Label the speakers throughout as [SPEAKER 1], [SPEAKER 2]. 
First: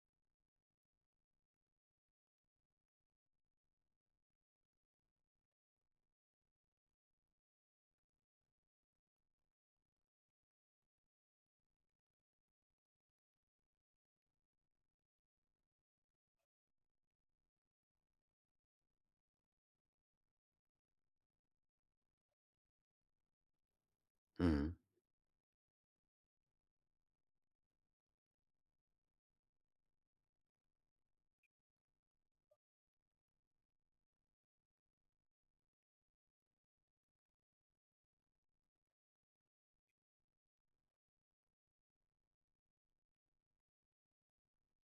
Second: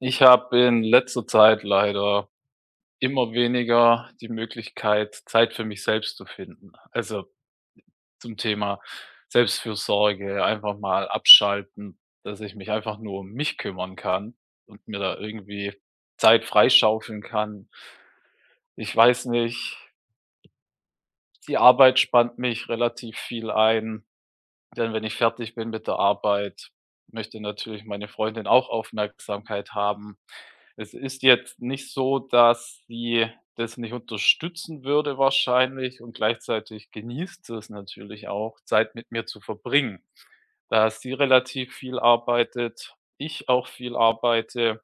[SPEAKER 1] Ich habe in letzter Zeit leider immer weniger die Möglichkeit, Zeit für mich selbst zu finden. Also zum Thema Selbstfürsorge, einfach mal abschalten, dass ich mich einfach nur um mich kümmern kann und mir da irgendwie Zeit freischaufeln kann. Ich weiß nicht, die Arbeit spannt mich relativ viel ein.
[SPEAKER 2] Mhm,
[SPEAKER 1] Denn wenn ich fertig bin mit der Arbeit, möchte natürlich meine Freundin auch Aufmerksamkeit haben. Es ist jetzt nicht so, dass sie das nicht unterstützen würde wahrscheinlich, und gleichzeitig genießt sie es natürlich auch, Zeit mit mir zu verbringen. Da sie relativ viel arbeitet, ich auch viel arbeite,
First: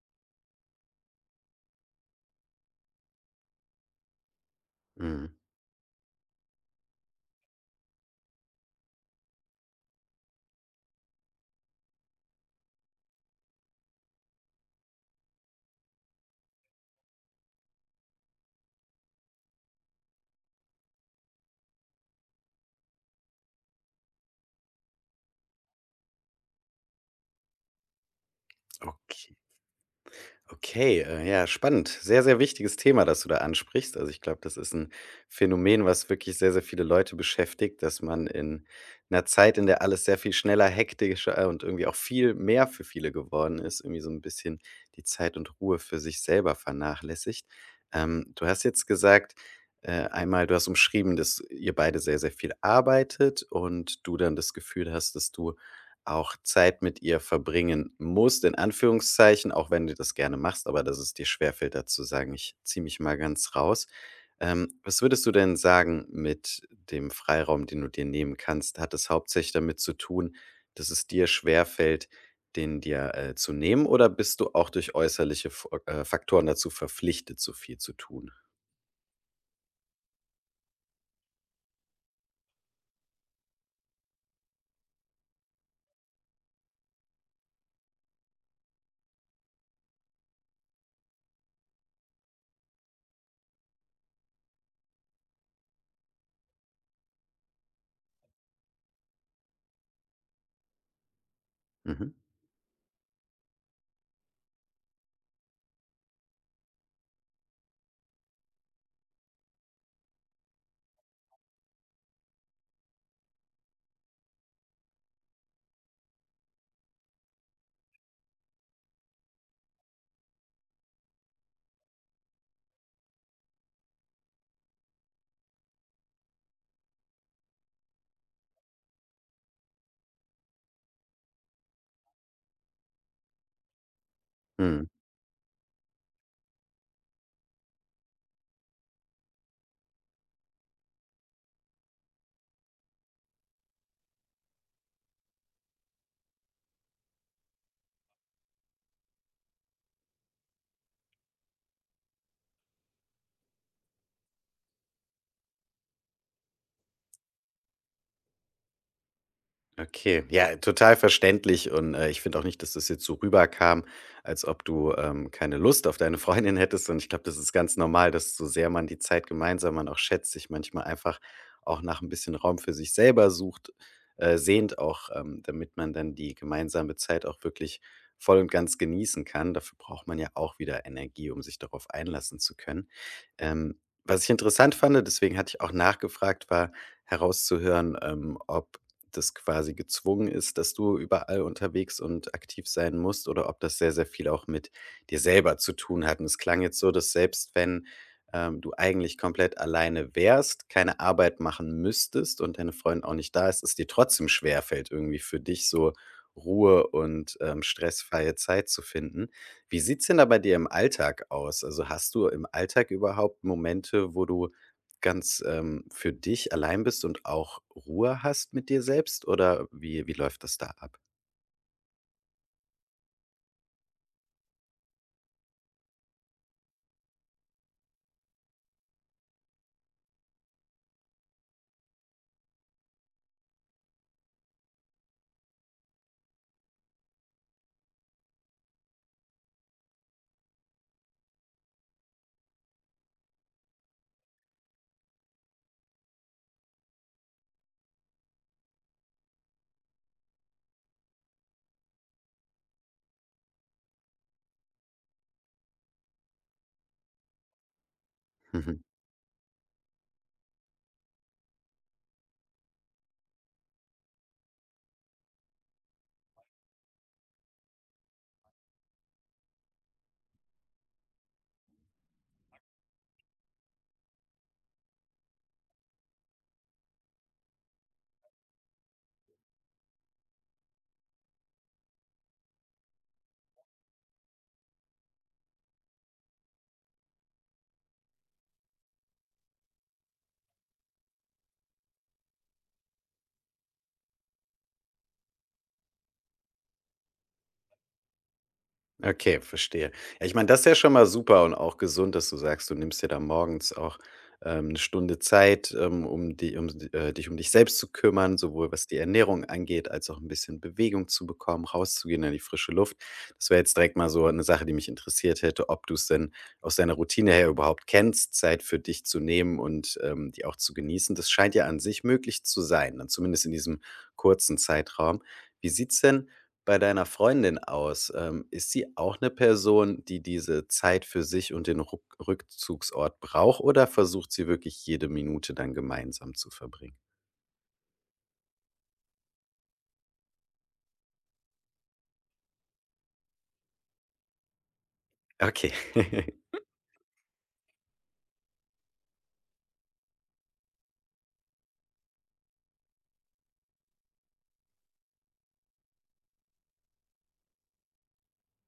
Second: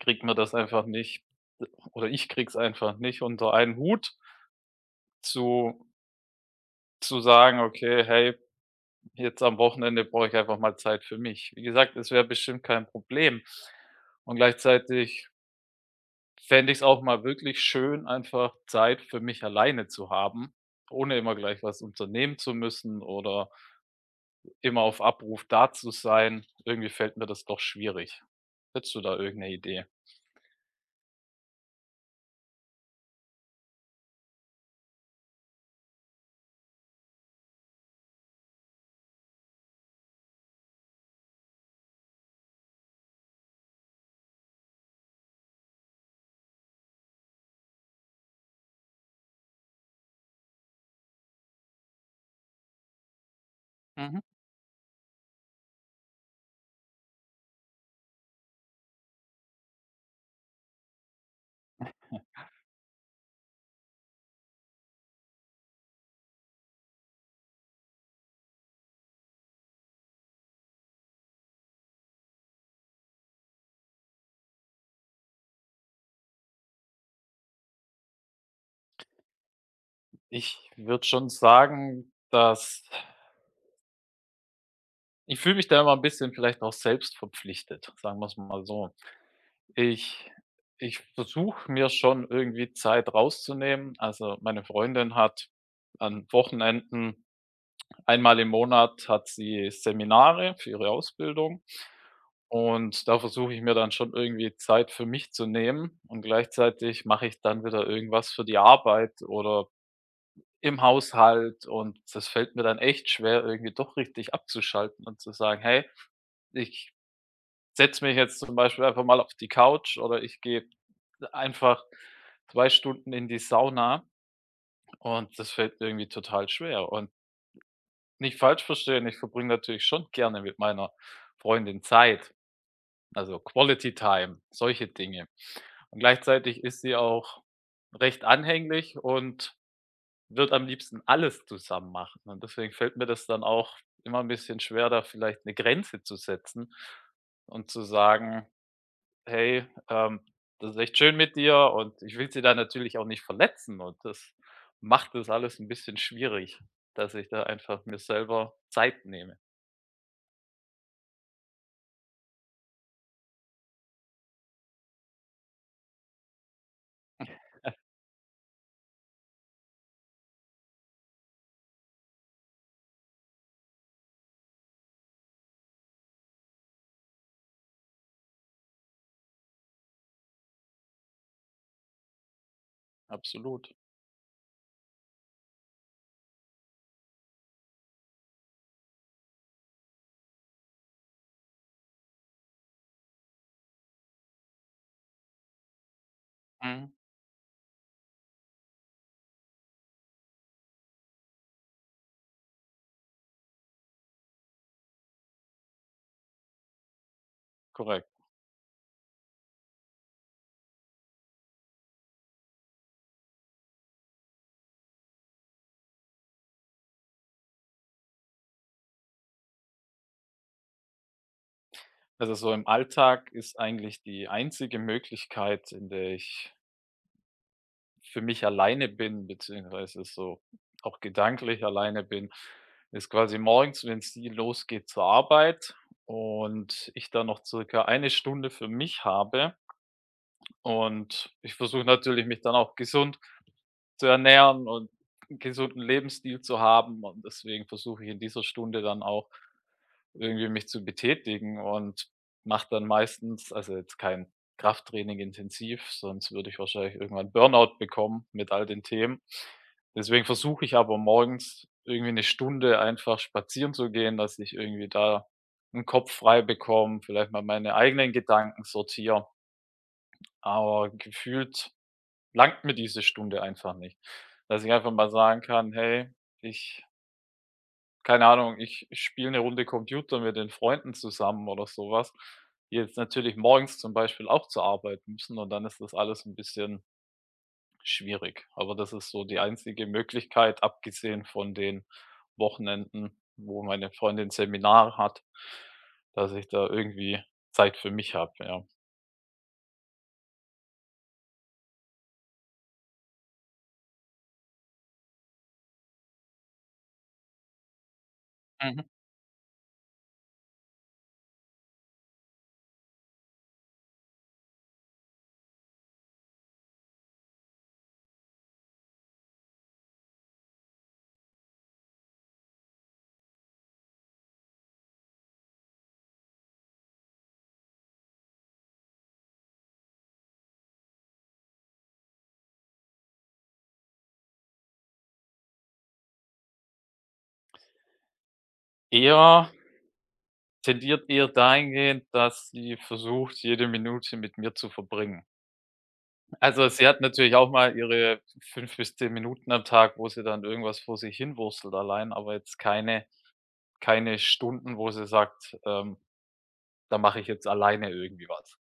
[SPEAKER 1] kriegt mir das einfach nicht, oder ich kriege es einfach nicht unter einen Hut,
[SPEAKER 2] mhm.
[SPEAKER 1] zu zu sagen: „Okay, hey, jetzt am Wochenende brauche ich einfach mal Zeit für mich." Wie gesagt, es wäre bestimmt kein Problem. Und gleichzeitig fände ich es auch mal wirklich schön, einfach Zeit für mich alleine zu haben, ohne immer gleich was unternehmen zu müssen oder immer auf Abruf da zu sein. Irgendwie fällt mir das doch schwierig. Hättest du da
[SPEAKER 2] Okay.
[SPEAKER 1] irgendeine Idee?
[SPEAKER 2] Okay, ja, spannend. Sehr, sehr wichtiges Thema, das du da ansprichst. Also ich glaube, das ist ein Phänomen, was wirklich sehr, sehr viele Leute beschäftigt, dass man in einer Zeit, in der alles sehr viel schneller, hektischer und irgendwie auch viel mehr für viele geworden ist, irgendwie so ein bisschen die Zeit und Ruhe für sich selber vernachlässigt. Du hast jetzt gesagt, einmal du hast umschrieben, dass ihr beide sehr, sehr viel arbeitet und du
[SPEAKER 1] Mhm.
[SPEAKER 2] dann das Gefühl hast, dass du auch Zeit mit ihr verbringen musst, in Anführungszeichen, auch wenn du das gerne machst, aber dass es dir schwerfällt, dazu sagen: „Ich ziehe mich mal ganz raus.“ Was würdest du denn sagen mit dem Freiraum, den du dir nehmen kannst? Hat es hauptsächlich damit zu tun, dass es dir schwerfällt, den dir, zu nehmen, oder bist du auch durch äußerliche Fu Faktoren dazu verpflichtet, so viel zu tun?
[SPEAKER 1] Ich würde schon sagen, dass ich fühle mich da immer ein bisschen vielleicht auch selbst verpflichtet sagen wir es mal so. Ich ich versuche mir schon irgendwie Zeit rauszunehmen. Also, meine Freundin hat an Wochenenden einmal im Monat hat sie Seminare für ihre Ausbildung,
[SPEAKER 2] Mhm.
[SPEAKER 1] und da versuche ich mir dann schon irgendwie Zeit für mich zu nehmen, und gleichzeitig mache ich dann wieder irgendwas für die Arbeit oder im Haushalt, und das fällt mir dann echt schwer, irgendwie doch richtig abzuschalten und zu sagen: „Hey, ich setze mich jetzt zum Beispiel einfach mal auf die Couch, oder ich gehe einfach 2 Stunden in die Sauna", und das fällt mir irgendwie total schwer. Und nicht falsch verstehen, ich verbringe natürlich schon gerne mit meiner Freundin Zeit, also Quality Time,
[SPEAKER 2] Mhm.
[SPEAKER 1] solche Dinge. Und gleichzeitig ist sie auch recht anhänglich und wird am liebsten alles zusammen machen. Und deswegen fällt mir das dann auch immer ein bisschen schwer, da vielleicht eine Grenze zu setzen und zu sagen: „Hey, das ist echt schön mit dir", und ich will sie da natürlich auch nicht verletzen, und das macht das alles ein bisschen schwierig, dass ich da einfach mir selber Zeit nehme.
[SPEAKER 2] Okay, ja, total verständlich und, ich finde auch nicht, dass das jetzt so rüberkam, als ob du, keine Lust auf deine Freundin hättest und ich glaube, das ist ganz normal, dass so sehr man die Zeit gemeinsam man auch schätzt, sich manchmal einfach auch nach ein bisschen Raum für sich selber sucht, sehnt auch, damit man dann die gemeinsame Zeit auch wirklich voll und ganz genießen kann. Dafür braucht man ja auch wieder Energie, um sich darauf einlassen zu können.
[SPEAKER 1] Absolut.
[SPEAKER 2] Ähm, was ich interessant fand, deswegen hatte ich auch nachgefragt, war herauszuhören, ob das quasi gezwungen ist, dass du überall unterwegs und aktiv sein musst oder ob das sehr, sehr viel auch mit dir selber zu tun hat. Und es klang jetzt
[SPEAKER 1] Mhm.
[SPEAKER 2] so, dass selbst wenn du eigentlich komplett alleine wärst, keine Arbeit machen müsstest und deine Freundin auch nicht da ist, es dir trotzdem schwerfällt, irgendwie für dich so Ruhe und
[SPEAKER 1] Korrekt.
[SPEAKER 2] stressfreie Zeit zu finden. Wie sieht's denn da bei dir im Alltag aus? Also hast du im Alltag überhaupt Momente, wo du ganz, für dich allein bist und auch Ruhe hast mit dir selbst oder wie läuft das da ab?
[SPEAKER 1] Also, so im Alltag ist eigentlich die einzige Möglichkeit, in der ich für mich alleine bin, beziehungsweise so auch gedanklich alleine bin, ist quasi morgens, wenn es die losgeht zur Arbeit und ich dann noch circa eine Stunde für mich habe. Und ich versuche natürlich, mich dann auch gesund zu ernähren und 'n gesunden Lebensstil zu haben, und deswegen versuche ich in dieser Stunde dann auch irgendwie mich zu betätigen und mache dann meistens, also jetzt kein Krafttraining intensiv, sonst würde ich wahrscheinlich irgendwann Burnout bekommen mit all den Themen. Deswegen versuche ich aber morgens irgendwie eine Stunde einfach spazieren zu gehen, dass ich irgendwie da einen Kopf frei bekomme, vielleicht mal meine eigenen Gedanken sortiere. Aber gefühlt langt mir diese Stunde einfach nicht. Dass ich einfach mal sagen kann: „Hey, ich, keine Ahnung, ich spiele eine Runde Computer mit den Freunden zusammen" oder sowas. Die jetzt natürlich morgens zum Beispiel auch zur Arbeit müssen, und dann ist das alles ein bisschen schwierig. Aber das ist so die einzige Möglichkeit, abgesehen von den Wochenenden, wo meine Freundin Seminar hat, dass ich da irgendwie Zeit für mich habe, ja.
[SPEAKER 2] Okay, verstehe. Ja, ich meine, das ist ja schon mal super und auch gesund, dass du sagst, du nimmst dir da morgens auch 'ne Stunde Zeit, um di um d dich um dich selbst zu kümmern, sowohl
[SPEAKER 1] Mhm.
[SPEAKER 2] was die Ernährung angeht, als auch ein bisschen Bewegung zu bekommen, rauszugehen in die frische Luft. Das wäre jetzt direkt mal so eine Sache, die mich interessiert hätte, ob du es denn aus deiner Routine her überhaupt kennst, Zeit für dich zu nehmen und, die auch zu genießen. Das scheint ja an sich möglich zu sein, dann zumindest in diesem kurzen Zeitraum. Wie sieht's denn bei deiner Freundin aus? Ist sie auch eine Person, die diese Zeit für sich und den Ruck Rückzugsort braucht oder versucht sie wirklich jede Minute dann gemeinsam zu verbringen?
[SPEAKER 1] Eher tendiert eher dahingehend, dass sie versucht, jede Minute mit mir zu verbringen.
[SPEAKER 2] Okay.
[SPEAKER 1] Also, sie hat natürlich auch mal ihre 5 bis 10 Minuten am Tag, wo sie dann irgendwas vor sich hinwurstelt allein, aber jetzt keine Stunden, wo sie sagt: „Da mache ich jetzt alleine irgendwie was."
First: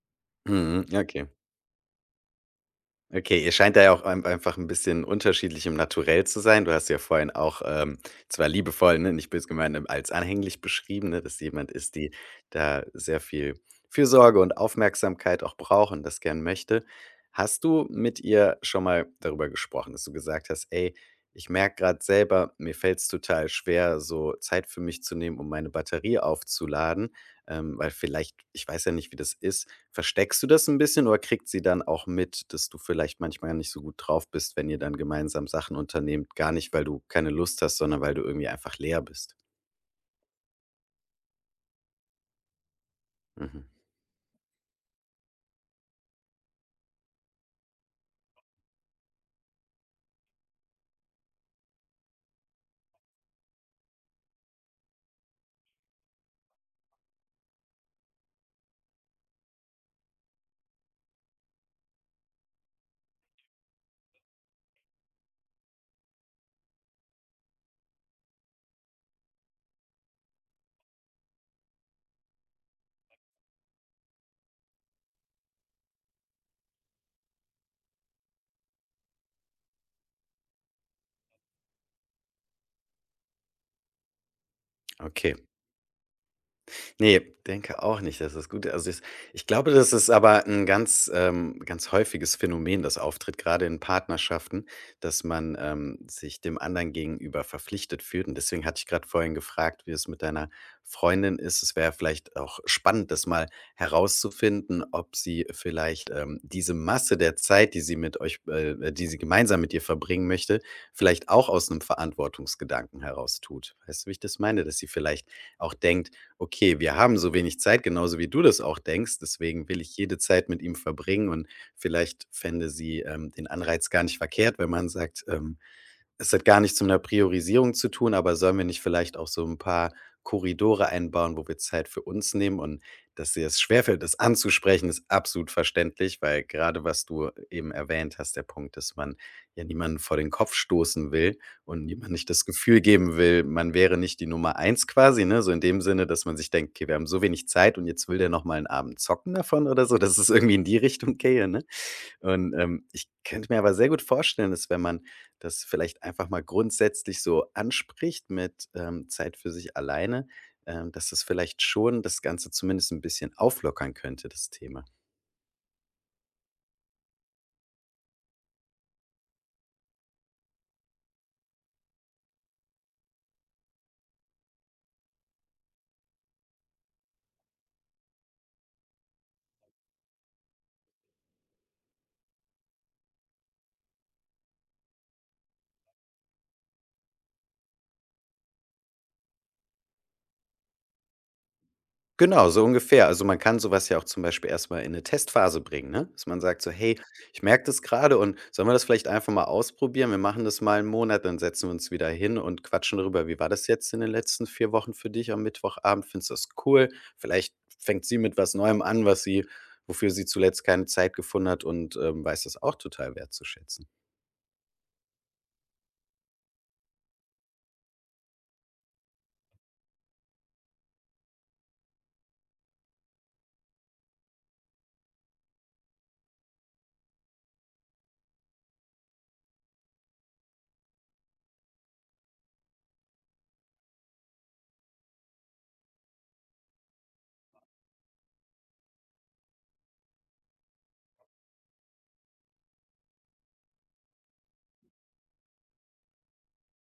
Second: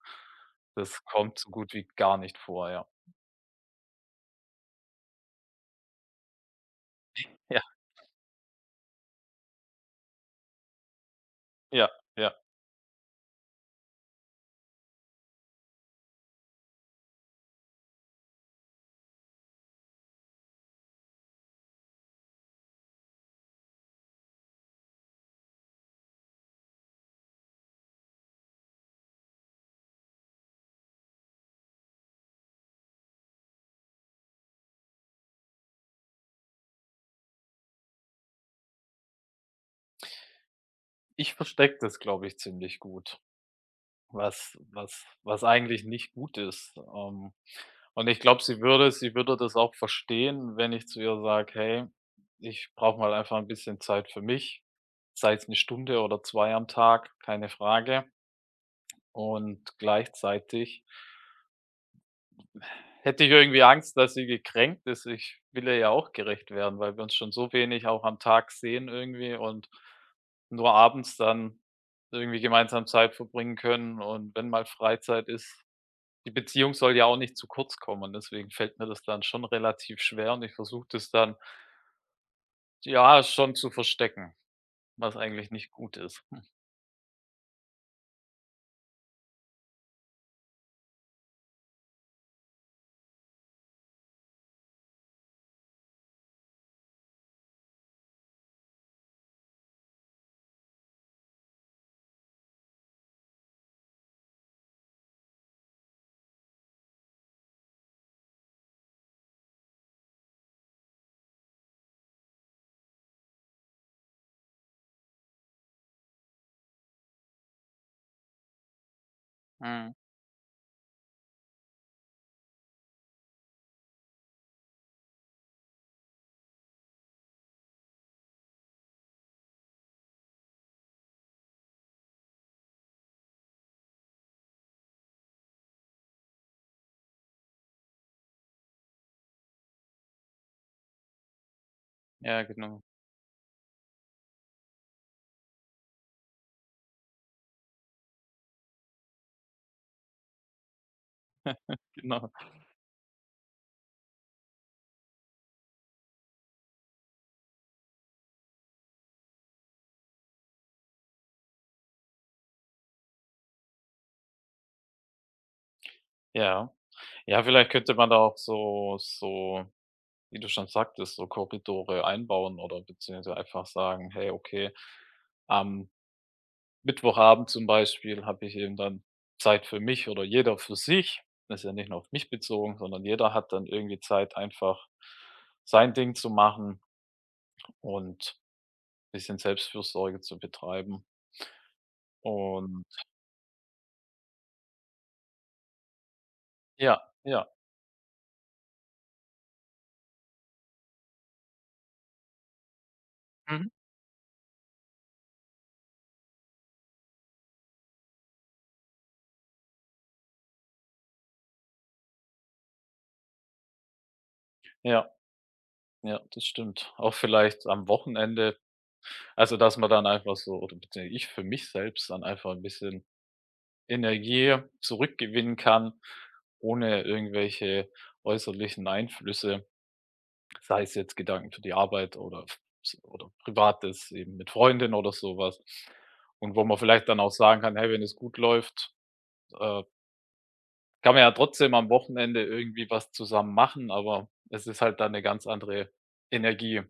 [SPEAKER 2] Mhm,
[SPEAKER 1] Das
[SPEAKER 2] okay.
[SPEAKER 1] kommt so gut wie gar nicht vor, ja.
[SPEAKER 2] Okay, ihr scheint da ja auch ein einfach ein bisschen unterschiedlich im Naturell zu sein. Du hast ja vorhin auch,
[SPEAKER 1] Ja,
[SPEAKER 2] zwar liebevoll, ne, nicht böse gemeint, als anhänglich beschrieben, ne, dass jemand
[SPEAKER 1] ja,
[SPEAKER 2] ist, die
[SPEAKER 1] ja.
[SPEAKER 2] da sehr viel Fürsorge und Aufmerksamkeit auch braucht und das gern möchte. Hast du mit ihr schon mal darüber gesprochen, dass du gesagt hast: „Ey, ich merke gerade selber, mir fällt's total schwer, so Zeit für mich zu nehmen, um meine Batterie aufzuladen, weil vielleicht“ ich weiß ja nicht, wie das ist. Versteckst du das ein bisschen oder kriegt sie dann auch mit, dass du vielleicht manchmal nicht so gut drauf bist, wenn ihr dann gemeinsam Sachen unternehmt? Gar nicht, weil du keine Lust hast, sondern weil du irgendwie einfach leer bist?
[SPEAKER 1] Ich verstecke das, glaube ich, ziemlich gut.
[SPEAKER 2] Mhm,
[SPEAKER 1] Was eigentlich nicht gut ist. Und ich glaube, sie würde das auch verstehen, wenn ich zu ihr sage: „Hey, ich brauche mal einfach ein bisschen Zeit für mich." Sei es eine Stunde oder 2 am Tag, keine Frage. Und gleichzeitig hätte ich irgendwie Angst, dass sie gekränkt ist. Ich will ihr ja auch gerecht werden, weil wir uns schon so wenig auch am Tag sehen irgendwie und nur abends dann irgendwie gemeinsam Zeit verbringen können, und wenn mal Freizeit ist, die Beziehung soll ja auch nicht zu kurz kommen, deswegen fällt mir das dann schon relativ schwer, und ich versuche das dann, ja, schon zu verstecken, was
[SPEAKER 2] okay.
[SPEAKER 1] eigentlich nicht gut ist.
[SPEAKER 2] Ne, denke auch nicht, dass das gut ist. Also, das ich glaube, das ist aber ein ganz häufiges Phänomen, das auftritt, gerade in Partnerschaften, dass man, sich dem anderen gegenüber verpflichtet fühlt. Und deswegen hatte ich gerade vorhin gefragt, wie es mit deiner Freundin ist. Es wäre vielleicht auch spannend, das mal herauszufinden, ob sie vielleicht, diese Masse der Zeit, die sie mit euch die sie gemeinsam mit dir verbringen möchte, vielleicht auch aus einem Verantwortungsgedanken heraus tut. Weißt du, wie ich das meine? Dass sie vielleicht auch denkt: Okay, wir haben so wenig Zeit, genauso wie du das auch denkst. Deswegen will
[SPEAKER 1] Mhm.
[SPEAKER 2] ich jede Zeit mit ihm verbringen und vielleicht fände sie den Anreiz gar nicht verkehrt, wenn man sagt, es hat gar nichts mit einer Priorisierung zu tun, aber sollen wir nicht vielleicht auch so ein paar Korridore einbauen, wo wir Zeit für uns nehmen. Und dass dir es schwerfällt, das anzusprechen, ist absolut verständlich, weil gerade was du eben erwähnt hast, der Punkt, dass man ja niemanden vor den Kopf stoßen will und niemand nicht
[SPEAKER 1] Ja,
[SPEAKER 2] das Gefühl
[SPEAKER 1] genau,
[SPEAKER 2] geben will, man wäre nicht die Nummer eins quasi, ne? So in dem Sinne, dass man sich denkt: „Okay, wir haben so wenig Zeit und jetzt will der noch mal einen Abend zocken davon“ oder so, dass es irgendwie in die Richtung gehe, ne?
[SPEAKER 1] genau.
[SPEAKER 2] Und, ich könnte mir aber sehr gut vorstellen, dass wenn man das vielleicht einfach mal grundsätzlich so anspricht mit, Zeit für sich alleine, dass das vielleicht schon das Ganze zumindest ein bisschen auflockern könnte, das Thema.
[SPEAKER 1] Ja. Ja, vielleicht könnte man da auch so, wie du schon sagtest, so Korridore einbauen oder beziehungsweise einfach sagen: „Hey, okay, am Mittwochabend zum Beispiel habe ich eben dann Zeit für mich oder jeder für sich." Das ist ja nicht nur auf mich bezogen, sondern jeder hat dann irgendwie Zeit, einfach sein Ding zu machen. Und bisschen Selbstfürsorge zu betreiben.
[SPEAKER 2] Genau, so
[SPEAKER 1] Und
[SPEAKER 2] ungefähr. Also, man kann sowas ja auch zum Beispiel erstmal in eine Testphase bringen, ne? Dass man sagt so: „Hey,
[SPEAKER 1] ja,
[SPEAKER 2] ich
[SPEAKER 1] ja.
[SPEAKER 2] merke das gerade und sollen wir das vielleicht einfach mal ausprobieren? Wir machen das mal einen Monat, dann setzen wir uns wieder hin und quatschen darüber. Wie war das
[SPEAKER 1] Mhm.
[SPEAKER 2] jetzt in den letzten 4 Wochen für dich am Mittwochabend? Findest du das cool?“ Vielleicht fängt sie mit was Neuem an, was sie wofür sie zuletzt keine Zeit gefunden hat und, weiß das auch total wertzuschätzen.
[SPEAKER 1] Ja, ja, das stimmt. Auch vielleicht am Wochenende, also, dass man dann einfach so, oder beziehungsweise ich für mich selbst, dann einfach ein bisschen Energie zurückgewinnen kann, ohne irgendwelche äußerlichen Einflüsse, sei es jetzt Gedanken für die Arbeit oder Privates eben mit Freundin oder sowas. Und wo man vielleicht dann auch sagen kann: „Hey, wenn es gut läuft, äh“ kann man ja trotzdem am Wochenende irgendwie was zusammen machen, aber es ist halt dann eine ganz andere Energie,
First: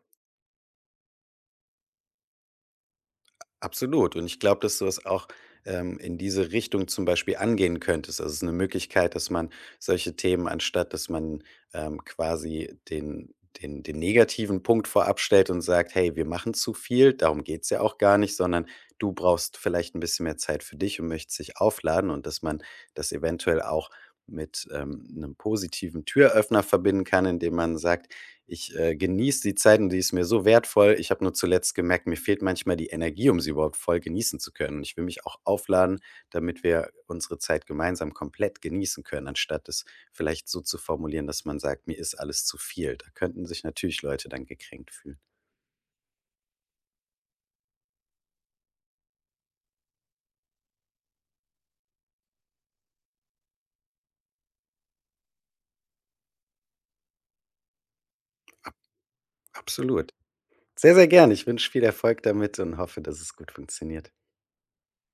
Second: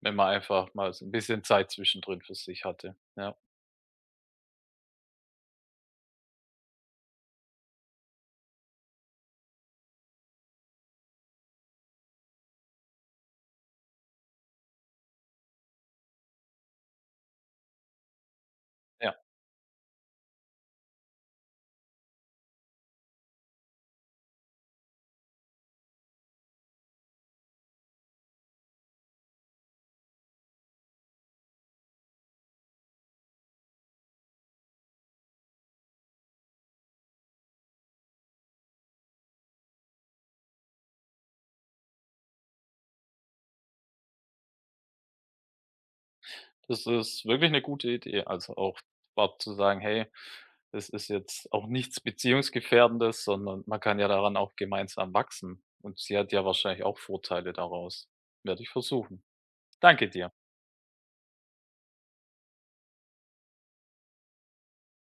[SPEAKER 1] wenn man einfach mal so 'n bisschen Zeit zwischendrin für sich hatte. Ja,
[SPEAKER 2] Absolut. Und ich glaube, dass du es auch in diese Richtung zum Beispiel angehen könntest. Also es ist eine Möglichkeit, dass man solche Themen, anstatt dass man quasi den negativen Punkt vorab stellt und sagt, hey, wir machen zu viel, darum geht es ja auch gar nicht, sondern du
[SPEAKER 1] ja.
[SPEAKER 2] brauchst vielleicht ein bisschen mehr Zeit für dich und möchtest dich aufladen und dass man das eventuell auch mit einem positiven Türöffner verbinden kann, indem man sagt, ich, genieße die Zeit und die ist mir so wertvoll. Ich habe nur zuletzt gemerkt, mir fehlt manchmal die Energie, um sie überhaupt voll genießen zu können. Und ich will mich auch aufladen, damit wir unsere Zeit gemeinsam komplett genießen können, anstatt es vielleicht so zu formulieren, dass man sagt: „Mir ist alles zu viel.“ Da könnten sich natürlich Leute dann gekränkt fühlen.
[SPEAKER 1] Das ist wirklich eine gute Idee. Also, auch überhaupt zu sagen: „Hey, das ist jetzt auch nichts Beziehungsgefährdendes, sondern man kann ja daran auch gemeinsam wachsen." Und sie hat ja wahrscheinlich auch Vorteile daraus. Werde ich versuchen. Danke
[SPEAKER 2] Absolut.
[SPEAKER 1] dir.
[SPEAKER 2] Sehr, sehr gerne. Ich wünsche viel Erfolg damit und hoffe, dass es gut funktioniert.